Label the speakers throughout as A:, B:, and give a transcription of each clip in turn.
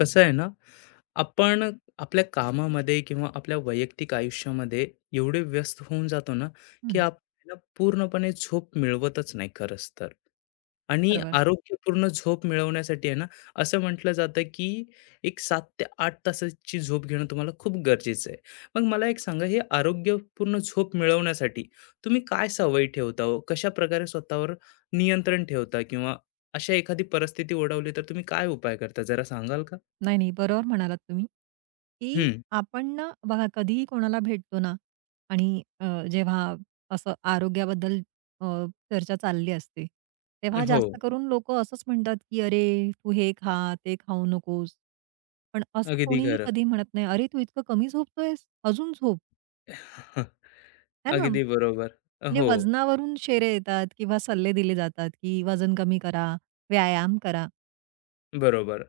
A: कसं आहे ना, आपण आपल्या कामामध्ये किंवा आपल्या वैयक्तिक आयुष्यामध्ये एवढे व्यस्त होऊन जातो ना, की
B: हं,
A: आपल्याला पूर्णपणे झोप मिळवतच नाही खरंच तर. आणि
B: बरोबर.
A: आरोग्यपूर्ण झोप मिळवण्यासाठी आहे ना, असं म्हटलं जातं, की एक 7 ते 8 तासाची झोप घेणं तुम्हाला खूप गरजेचं आहे. मग मला एक सांगा, हे आरोग्यपूर्ण झोप मिळवण्यासाठी तुम्ही काय सवयी ठेवता हो? कशाप्रकारे स्वतःवर नियंत्रण ठेवता? किंवा अशा एखादी परिस्थिती ओढवली तर तुम्ही काय उपाय करता, जरा सांगाल का?
B: नाही, नाही, बरोबर म्हणालात तुम्ही, की
A: हं.
B: आपण ना बघा कधीही कोणाला भेटतो ना आणि जेव्हा असं आरोग्याबद्दल अ, चर्चा चालली असते, तेव्हा
A: हो.
B: जास्त करून लोकं असंच म्हणतात, की "अरे, तू हे खा, ते खाऊ नकोस." पण असं
A: अगदी
B: कोणीही
A: खरं.
B: कधी म्हणत नाही, "अरे, तू इतकं कमी झोपतोयस, अजून झोप." है ना?
A: अगदी बरोबर.
B: म्हणजे
A: हो,
B: वजनावरून शेरे येतात किंवा सल्ले दिले जातात, की वजन कमी करा, व्यायाम करा.
A: बरोबर.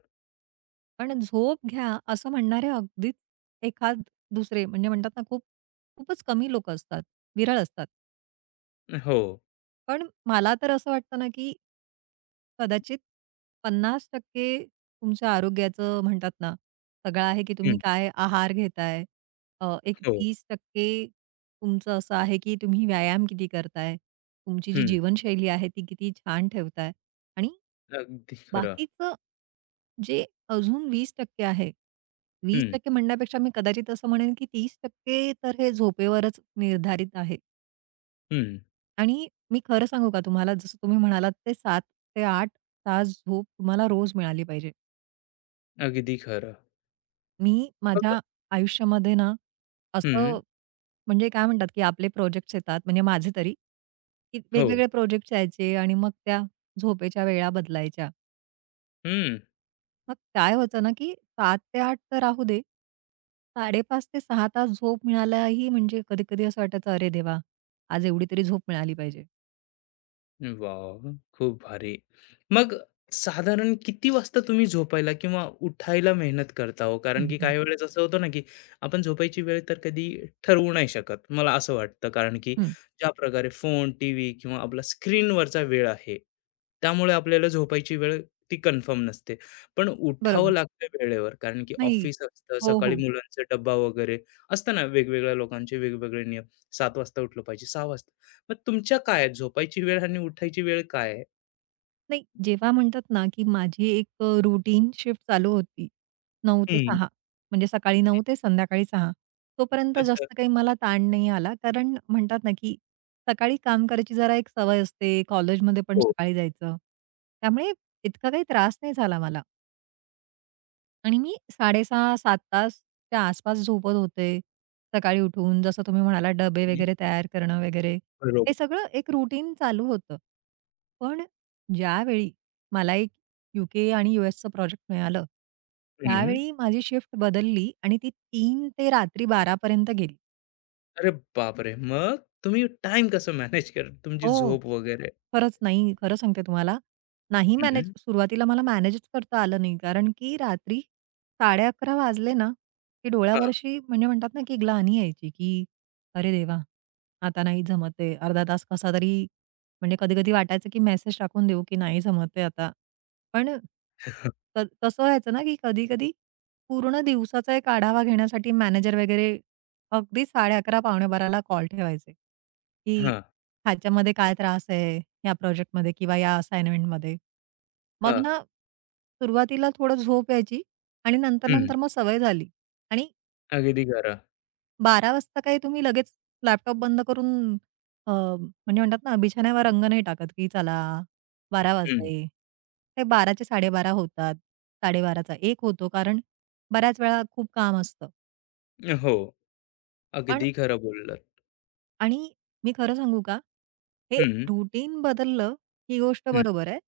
B: पण झोप घ्या असं म्हणणारे अगदीच एखाद दुसरे म्हणजे म्हणतात ना खूप खूपच कमी लोक असतात, विरळ असतात.
A: हो.
B: पण मला तर असं वाटतं ना, की कदाचित 50% तुमच्या आरोग्याचं म्हणतात ना, सगळं आहे की तुम्ही
A: हं,
B: काय आहार घेताय. एक
A: हो.
B: 30% तुमचं असं आहे की तुम्ही व्यायाम किती करताय, तुमची जी
A: हं,
B: जीवनशैली आहे ती किती छान ठेवताय आणि
A: अगदी खरं.
B: बाकीचं जे अजून 20% आहे.
A: हं,
B: 20% म्हणण्यापेक्षा मी कदाचित असं म्हणेन, की 30% तर हे झोपेवरच निर्धारित आहे.
A: हं.
B: आणि मी खरं सांगू का तुम्हाला, जसं तुम्ही म्हणालात ते 7 ते 8 तास झोप तुम्हाला रोज मिळाली पाहिजे.
A: अगदी खरं.
B: मी
A: मग
B: माझ्या आयुष्यामध्ये ना,
A: हं,
B: असं म्हणजे काय म्हणतात, की आपले प्रोजेक्ट्स येतात, म्हणजे माझे तरी, की
A: हो.
B: वेगवेगळे प्रोजेक्ट्स यायचे आणि मग त्या झोपेच्या वेळा बदलायच्या.
A: हं.
B: मग काय होतं ना, की 7 ते 8 तर राहू दे. 5:30 ते 6 तास झोप मिळायलाही म्हणजे कधी-कधी असं वाटायचं, "अरे देवा! आज एवढी तरी झोप मिळाली पाहिजे."
A: वाव, खूप भारी. मग साधारण किती वाजता तुम्ही झोपायला किंवा उठायला मेहनत करता हो? कारण
B: हं,
A: की
B: हं,
A: काही वेळेस असं होतं ना, की आपण झोपायची वेळ तर कधी ठरवू नाही शकत. मला असं वाटतं कारण की
B: हं.
A: ज्या प्रकारे फोन, टीव्ही किंवा आपला स्क्रीनवरचा वेळ आहे, त्यामुळे आपल्याला झोपायची वेळ ती कन्फर्म नसते. पण उठावं
B: बरोबर.
A: लागतं वेळेवर कारण की
B: नाही.
A: ऑफिस असतं,
B: हो,
A: सकाळी
B: हो.
A: मुलांचा डब्बा वगैरे असतं ना, वेगवेगळ्या लोकांचे वेगवेगळे नियम. 7 वाजता उठलं पाहिजे, 6 वाजता मग तुमच्या काय आहेत? झोपायची वेळ आणि उठायची वेळ काय आहे?
B: नाही, जेव्हा म्हणतात ना, की माझी एक रुटीन शिफ्ट चालू होती 9 ते
A: हं.
B: 6 म्हणजे सकाळी 9 ते संध्याकाळी 6 तोपर्यंत
A: अच्छा.
B: जास्त काही मला ताण नाही आला. कारण म्हणतात ना, की सकाळी काम करायची जरा एक सवय असते. कॉलेजमध्ये पण
A: हो.
B: सकाळी जायचं. त्यामुळे इतका काही त्रास नाही झाला मला. आणि मी 6:30-7 तास त्या आसपास झोपत होते. सकाळी उठून जसं तुम्ही म्हणालात डबे
A: हं.
B: वगैरे तयार करणं वगैरे, हे
A: बरोबर.
B: सगळं एक रुटीन चालू होतं. पण ज्यावेळी मला एक यू आणि यू-एसचं प्रोजेक्ट मिळालं,
A: हं.
B: त्यावेळी माझी शिफ्ट बदलली आणि ती 3 ते रात्री 12 गेली.
A: अरे बापरे! मग तुम्ही टाइम कसं मॅनेज कर तुमची
B: हो.
A: झोप वगैरे?
B: खरंच नाही. खरं सांगते तुम्हाला, नाही मॅनेज
A: हं.
B: सुरुवातीला मला मॅनेजच करता आलं नाही. कारण की रात्री साडे अकरा वाजले ना, की डोळ्यावर
A: हां,
B: अशी म्हणजे म्हणतात ना, की ग्लानी यायची, की "अरे देवा! आता नाही जमत आहे." अर्धा तास कसा तरी म्हणजे कधी-कधी वाटायचं, की मेसेज टाकून देऊ, की "नाही जमत आहे आता." पण कसं व्हायचं ना, की कधी-कधी पूर्ण दिवसाचा एक आढावा घेण्यासाठी मॅनेजर वगैरे अगदी 11:30-11:00-12:00 ला कॉल ठेवायचे, की
A: हां,
B: ह्याच्यामध्ये काय त्रास आहे, ह्या प्रोजेक्टमध्ये किंवा या असाइनमेंटमध्ये. मग
A: हां.
B: ना, सुरुवातीला थोडं झोप यायची आणि
A: हं.
B: नंतर-नंतर मग सवय झाली आणि
A: अगदी खरं.
B: बारा वाजता काही तुम्ही लगेच लॅपटॉप बंद करून म्हणजे म्हणतात ना, बिछाण्यावर अंग नाही टाकत, की चला बारा
A: हं.
B: वाजले. ते 12चे 12:30 होतात, 12:30चा 1 होतो कारण बऱ्याच वेळा खूप काम असतं.
A: हो. अगदी खरं बोललात.
B: आणि मी खरं सांगू का? हे
A: हं,
B: रुटीन बदललं ही गोष्ट
A: हं.
B: बरोबर आहे.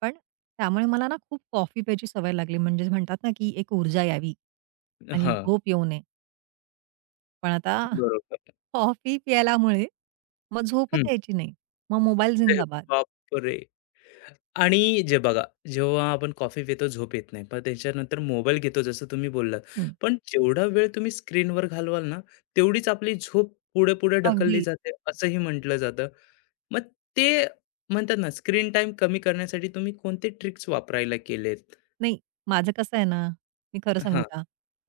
B: पण त्यामुळे मला ना खूप कॉफी प्यायची सवय लागली. म्हणजे म्हणतात ना, की एक ऊर्जा यावी आणि
A: हां.
B: झोप येऊ नये. पण आता
A: बरोबर.
B: कॉफी प्यायल्यामुळे मग झोपच
A: हं.
B: यायची नाही. मग मोबाईल
A: अरे
B: जिंदाबाद.
A: बापरे! आणि जे बघा, जेव्हा आपण कॉफी पितो, झोप येत नाही. पण त्याच्यानंतर मोबाईल घेतो, जसं तुम्ही बोललात.
B: हं.
A: पण जेवढा वेळ तुम्ही स्क्रीनवर घालवाल ना, तेवढीच आपली झोप पुढे-पुढे ढकलली
B: अगदी.
A: जाते, असंही म्हटलं जातं. मग ते म्हणतात ना, स्क्रीन टाईम कमी करण्यासाठी तुम्ही कोणते ट्रिक्स वापरायला केलेत?
B: नाही, माझं कसं आहे ना, मी खरं सांगू
A: हां.
B: का?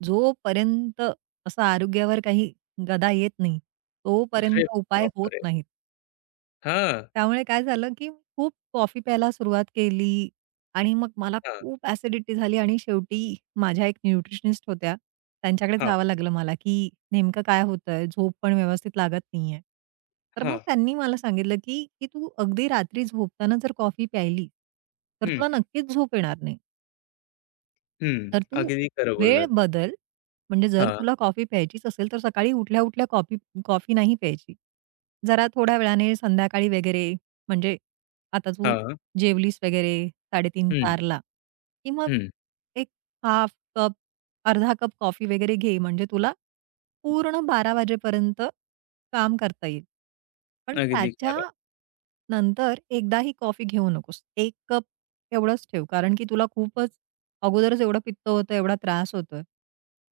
B: जोपर्यंत असं आरोग्यावर काही गदा येत नाही,
A: अरे
B: तोपर्यंत उपाय होत
A: बापरे!
B: नाहीत.
A: हां,
B: त्यामुळे काय झालं, की खूप कॉफी प्यायला सुरुवात केली आणि मग मला
A: हां,
B: खूप ॲसिडिटी झाली आणि शेवटी माझ्या एक न्यूट्रिशनिस्ट होत्या. त्यांच्याकडे
A: हां,
B: जावं लागलं मला, की नेमकं काय होतंय? झोप पण व्यवस्थित लागत नाहीये. तर मग
A: हां.
B: त्यांनी मला सांगितलं, की "की तू अगदी रात्री झोपताना जर कॉफी प्यायली, तर
A: हं,
B: तुला नक्कीच झोप येणार नाही."
A: हं.
B: तर तू
A: अगदी खरं
B: वेळ
A: बोललात.
B: बदल. म्हणजे जर
A: हां,
B: तुला कॉफी प्यायचीच असेल तर सकाळी उठल्या-उठल्या कॉफी कॉफी नाही प्यायची. जरा थोड्या वेळाने संध्याकाळी वगैरे म्हणजे आता तू
A: हां.
B: जेवलीस वगैरे
A: हं,
B: 3:30-4 ला, की मग
A: हं.
B: एक हाफ कप, अर्धा कप कॉफी वगैरे घे. म्हणजे तुला पूर्ण 12 वाजेपर्यंत काम करता येईल. पण
A: अगदी
B: त्याच्या
A: खरं.
B: नंतर एकदाही कॉफी घेऊ नकोस. 1 कप एवढंच ठेव. कारण की तुला खूपच अगोदरच एवढं पित्त होतं, एवढा त्रास होतोय.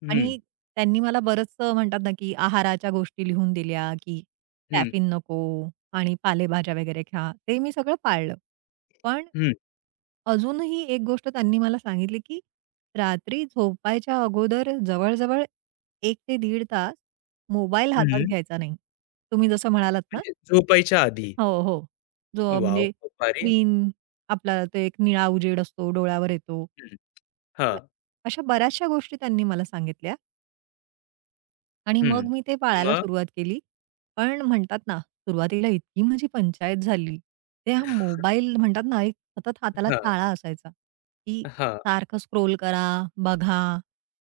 A: हं,
B: आणि त्यांनी मला बरंचसं म्हणतात ना, की आहाराच्या गोष्टी लिहून दिल्या, की
A: हं,
B: कॅफीन नको आणि पालेभाज्या वगैरे खा. ते मी सगळं पाळलं. पण
A: हं,
B: अजूनही एक गोष्ट त्यांनी मला सांगितली, की रात्री झोपायच्या अगोदर जवळ-जवळ एक ते दीड तास मोबाईल हातात
A: हं.
B: घ्यायचा नाही. तुम्ही जसं म्हणालात ना.
A: म्हणजे झोपायच्या आधी.
B: हो, हो. जो
A: वाव
B: म्हणजे
A: खूप भारी.
B: स्क्रीन आपला तो एक निळा उजेड असतो, डोळ्यावर येतो.
A: हं,
B: तर
A: हां,
B: अशा बऱ्याचशा गोष्टी त्यांनी मला सांगितल्या आणि
A: हं.
B: मग मी ते पाळायला
A: मग?
B: सुरुवात केली. पण म्हणतात ना, सुरुवातीला इतकी माझी पंचायत झाली. ते हा मोबाईल म्हणतात ना, एक सतत हाताला
A: हां,
B: चाळा असायचा, की
A: हां,
B: सारखं स्क्रोल करा, बघा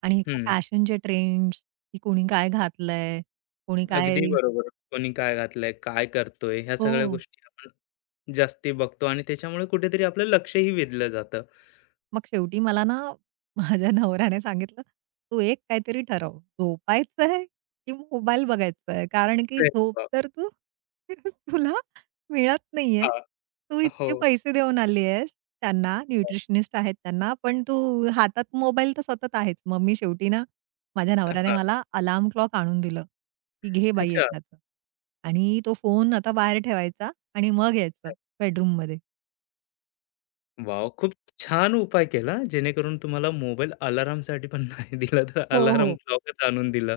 B: आणि
A: हं.
B: फॅशनचे ट्रेंड्स, की कोणी काय घातलंय, कोणी काय.
A: अगदी बरोबर. कोणी काय घातलंय, काय करतोय, ह्या सगळ्या
B: हो.
A: गोष्टी आपण जास्ती बघतो आणि त्याच्यामुळे कुठेतरी आपलं लक्षही वेधलं जातं.
B: मग शेवटी मला ना माझ्या नवऱ्याने सांगितलं, "तू एक काहीतरी ठरव, झोपायचंय की मोबाईल बघायचा आहे? कारण की
A: अरे
B: झोप
A: वाह!
B: तर तू तुला मिळत नाहीये.
A: हां,
B: तू
A: हो.
B: इतके पैसे देऊन आली आहेस त्यांना, न्यूट्रिशनिस्ट आहेत त्यांना, पण तू हातात मोबाईल तर सतत आहेच." मग मी शेवटी ना माझ्या नवऱ्याने
A: हां,
B: मला अलार्म क्लॉक आणून दिलं, की "घे बाई
A: अच्छा.
B: एकदाचं." आणि तो फोन आता बाहेर ठेवायचा आणि मग यायचं बेडरूममध्ये.
A: वॉव! खूप छान उपाय केला, जेणेकरून तुम्हाला मोबाईल अलार्मसाठी पण नाही दिला, तर
B: हो,
A: अलार्म
B: हो.
A: क्लॉकच आणून दिलं.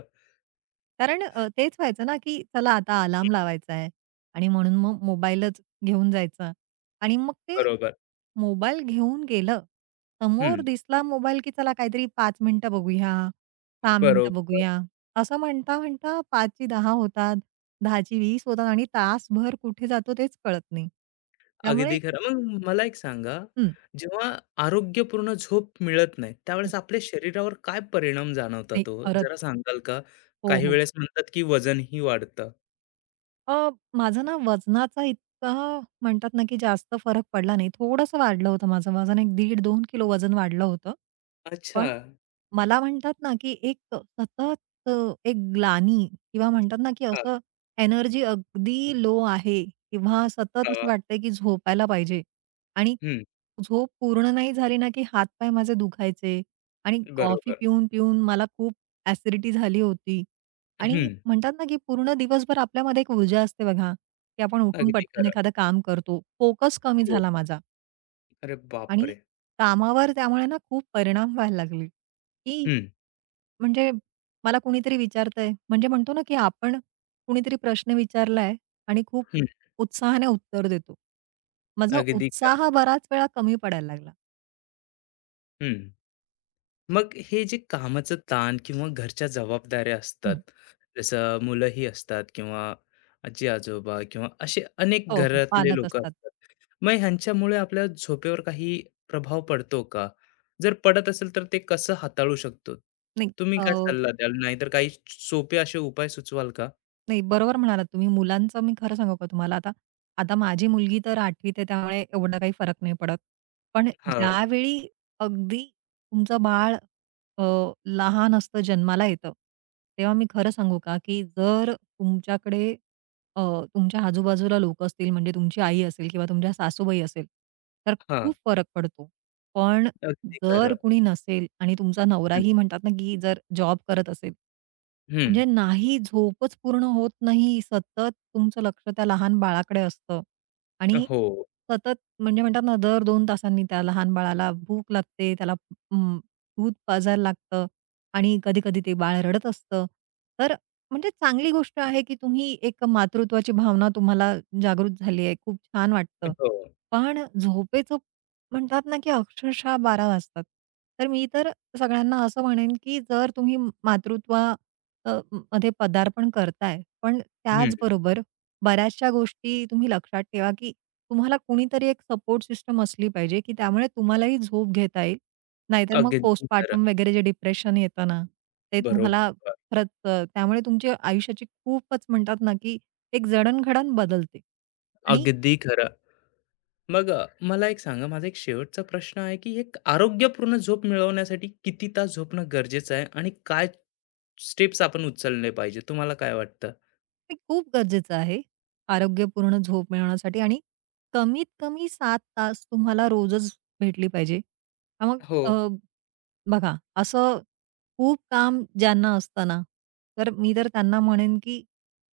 B: कारण तेच व्हायचं ना, की चला आता अलार्म लावायचा आहे आणि म्हणून मग मोबाईलच घेऊन जायचा आणि मग ते
A: बरोबर.
B: मोबाईल घेऊन गेलं. समोर
A: हं,
B: दिसला मोबाईल, की चला काहीतरी 5 मिनिटं बघूया, 6 मिनिटं
A: बरोबर.
B: बघूया. असं म्हणता-म्हणता 5 ची 10 होतात, 10 ची 20 होतात आणि तासभर कुठे जातो तेच कळत नाही. त्यामुळे
A: अगदी खरं. मग मला एक सांगा,
B: हं,
A: जेव्हा आरोग्यपूर्ण झोप मिळत नाही,
B: हं.
A: त्यावेळेस आपल्या शरीरावर काय परिणाम
B: नाही
A: जाणवतात ओ?
B: खरंच.
A: जरा सांगाल का?
B: हो,
A: काही
B: हो.
A: वेळेस म्हणतात, की वजनही वाढतं.
B: अ, माझा ना वजनाचा इतका म्हणतात ना, की जास्त फरक पडला नाही. थोडंसं वाढलं होतं माझं वजन. एक 1.5-2 किलो वजन वाढलं होतं.
A: अच्छा.
B: पण मला म्हणतात ना, की एक सतत अ, एक ग्लानी किंवा म्हणतात ना, की
A: हां,
B: असं एनर्जी अगदी लो आहे किंवा सतत
A: हां.
B: असं वाटतंय, की झोपायला पाहिजे आणि
A: हं.
B: झोप पूर्ण नाही झाली ना, की हात माझे दुखायचे आणि कॉफी
A: बरोबर.
B: पिऊन-पिऊन मला खूप ॲसिडिटी झाली होती. आणि
A: हं.
B: म्हणतात ना, की पूर्ण दिवसभर आपल्यामध्ये एक ऊर्जा असते बघा, की आपण उठून
A: अगदी
B: पटकन
A: खरं.
B: एखादं काम करतो. फोकस कमी
A: हो.
B: झाला माझा
A: अरे
B: आणि
A: बापरे!
B: कामावर त्यामुळे ना खूप परिणाम व्हायला लागले, की
A: हं,
B: म्हणजे मला कुणीतरी विचारतंय, म्हणजे म्हणतो ना, की आपण कुणीतरी प्रश्न विचारलाय आणि खूप
A: हं.
B: उत्साहाने उत्तर देतो. माझा
A: अगदी खरं.
B: उत्साह बराच वेळा कमी पडायला लागला.
A: हं. मग हे जे कामाचं ताण किंवा घरच्या जबाबदाऱ्या असतात,
B: हं.
A: जसं मुलंही असतात किंवा आजी-आजोबा किंवा असे अनेक
B: हो, हो.
A: घरातले
B: पालक
A: लोकं
B: असतात.
A: असतात. मग ह्यांच्यामुळे आपल्या झोपेवर काही प्रभाव पडतो का? जर पडत असेल तर ते कसं हाताळू शकतो?
B: नाही
A: तुम्ही काय सल्ला द्याल? नाहीतर काही सोपे असे उपाय सुचवाल का?
B: नाही, बरोबर म्हणालात तुम्ही. मुलांचं मी खरं सांगू का तुम्हाला, आता आता माझी मुलगी तर 8वीत आहे त्यामुळे एवढा काही फरक नाही पडत. पण
A: हां,
B: ज्यावेळी अगदी तुमचं बाळ अ, लहान असतं, जन्माला येतं, तेव्हा मी खरं सांगू का, की जर तुमच्याकडे अ, तुमच्या आजूबाजूला लोकं असतील म्हणजे तुमची आई असेल किंवा तुमच्या सासूबाई असेल, तर
A: हां.
B: खूप फरक पडतो. पण
A: अगदी
B: जर
A: खरं.
B: कुणी नसेल आणि तुमचा
A: हं,
B: नवराही म्हणतात ना, की जर जॉब करत असेल
A: हं.
B: म्हणजे नाही, झोपच पूर्ण होत नाही. सतत तुमचं लक्ष त्या लहान बाळाकडे असतं आणि
A: हो,
B: सतत म्हणजे म्हणतात ना, दर 2 तासांनी त्या लहान बाळाला भूक लागते, त्याला अं, दूध पाजायला लागतं आणि कधी-कधी ते बाळ रडत असतं. तर म्हणजे चांगली गोष्ट आहे, की तुम्ही एक मातृत्वाची भावना तुम्हाला जागृत झाली आहे. खूप छान वाटतं.
A: हो.
B: पण झोपेचं म्हणतात ना, की अक्षरशः 12 वाजतात. तर मी तर सगळ्यांना असं म्हणेन, की जर तुम्ही मातृत्व मध्ये पदार्पण करताय. पण
A: हं.
B: त्याचबरोबर बऱ्याचशा गोष्टी तुम्ही लक्षात ठेवा, की तुम्हाला कुणीतरी एक सपोर्ट सिस्टम असली पाहिजे, की त्यामुळे तुम्हालाही झोप घेता येईल. नाहीतर मग
A: अगदी खरं.
B: पोस्टपार्टम वगैरे जे डिप्रेशन येतं ना, ते तुम्हाला
A: बरोबर.
B: खरंच त्यामुळे तुमच्या आयुष्याची खूपच म्हणतात ना, की एक जडणघडण बदलते. आणि
A: अगदी खरं. मग मला एक सांगा, माझा एक शेवटचा प्रश्न आहे, की एक आरोग्यपूर्ण झोप मिळवण्यासाठी किती तास झोपणं गरजेचं आहे आणि काय स्टेप्स आपण उचलले पाहिजे? तुम्हाला काय वाटतं?
B: ते खूप गरजेचं आहे आरोग्यपूर्ण झोप मिळवण्यासाठी आणि कमीत कमी 7 तास तुम्हाला रोजच भेटली पाहिजे. हा, मग
A: हो.
B: बघा, असं खूप काम ज्यांना असतं ना, तर मी तर त्यांना म्हणेन, की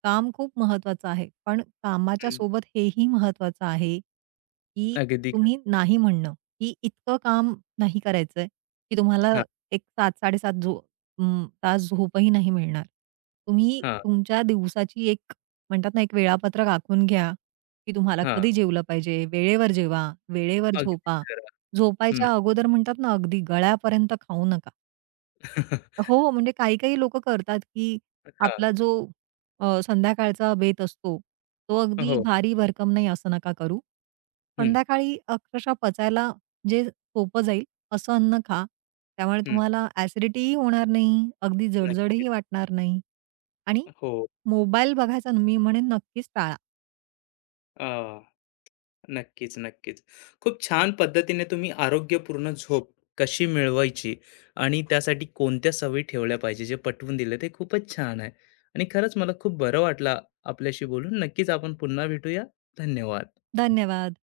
B: काम खूप महत्वाचं आहे. पण कामाच्या सोबत हेही महत्वाचं आहे, की
A: अगदी ख
B: तुम्ही नाही म्हणणं, की इतकं काम नाही करायचंय, की तुम्हाला
A: हां,
B: एक 7-7.5 तास झोपही नाही मिळणार. तुम्ही
A: हां,
B: तुमच्या दिवसाची एक म्हणतात ना, एक वेळापत्रक आखून घ्या, की तुम्हाला
A: हां.
B: कधी जेवलं पाहिजे, वेळेवर जेवा, वेळेवर
A: अगदी
B: झोपा.
A: खरं. हं.
B: झोपायच्या अगोदर म्हणतात ना, अगदी गळ्यापर्यंत खाऊ नका.
A: हां.
B: हो, हो, म्हणजे काही-काही लोक करतात, की आपला जो संध्याकाळचा बेत असतो, तो अगदी
A: हो.
B: भारी भरकम नाही असं नका करू.
A: हं,
B: संध्याकाळी अक्षरशः पचायला जे सोपं जाईल असं अन्न खा. त्यामुळे
A: हं.
B: तुम्हाला ॲसिडिटीही होणार नाही, अगदी जड
A: नक्कीच.
B: वाटणार नाही आणि
A: हो.
B: मोबाईल बघायचा मी म्हणेन नक्कीच टाळा.
A: अ, नक्कीच, नक्कीच. खूप छान पद्धतीने तुम्ही आरोग्यपूर्ण झोप कशी मिळवायची आणि त्यासाठी कोणत्या सवयी ठेवल्या पाहिजे, जे पटवून दिले ते खूपच छान आहे. आणि खरंच मला खूप बरं वाटलं आपल्याशी बोलून. नक्कीच आपण पुन्हा भेटूया. धन्यवाद.
B: धन्यवाद.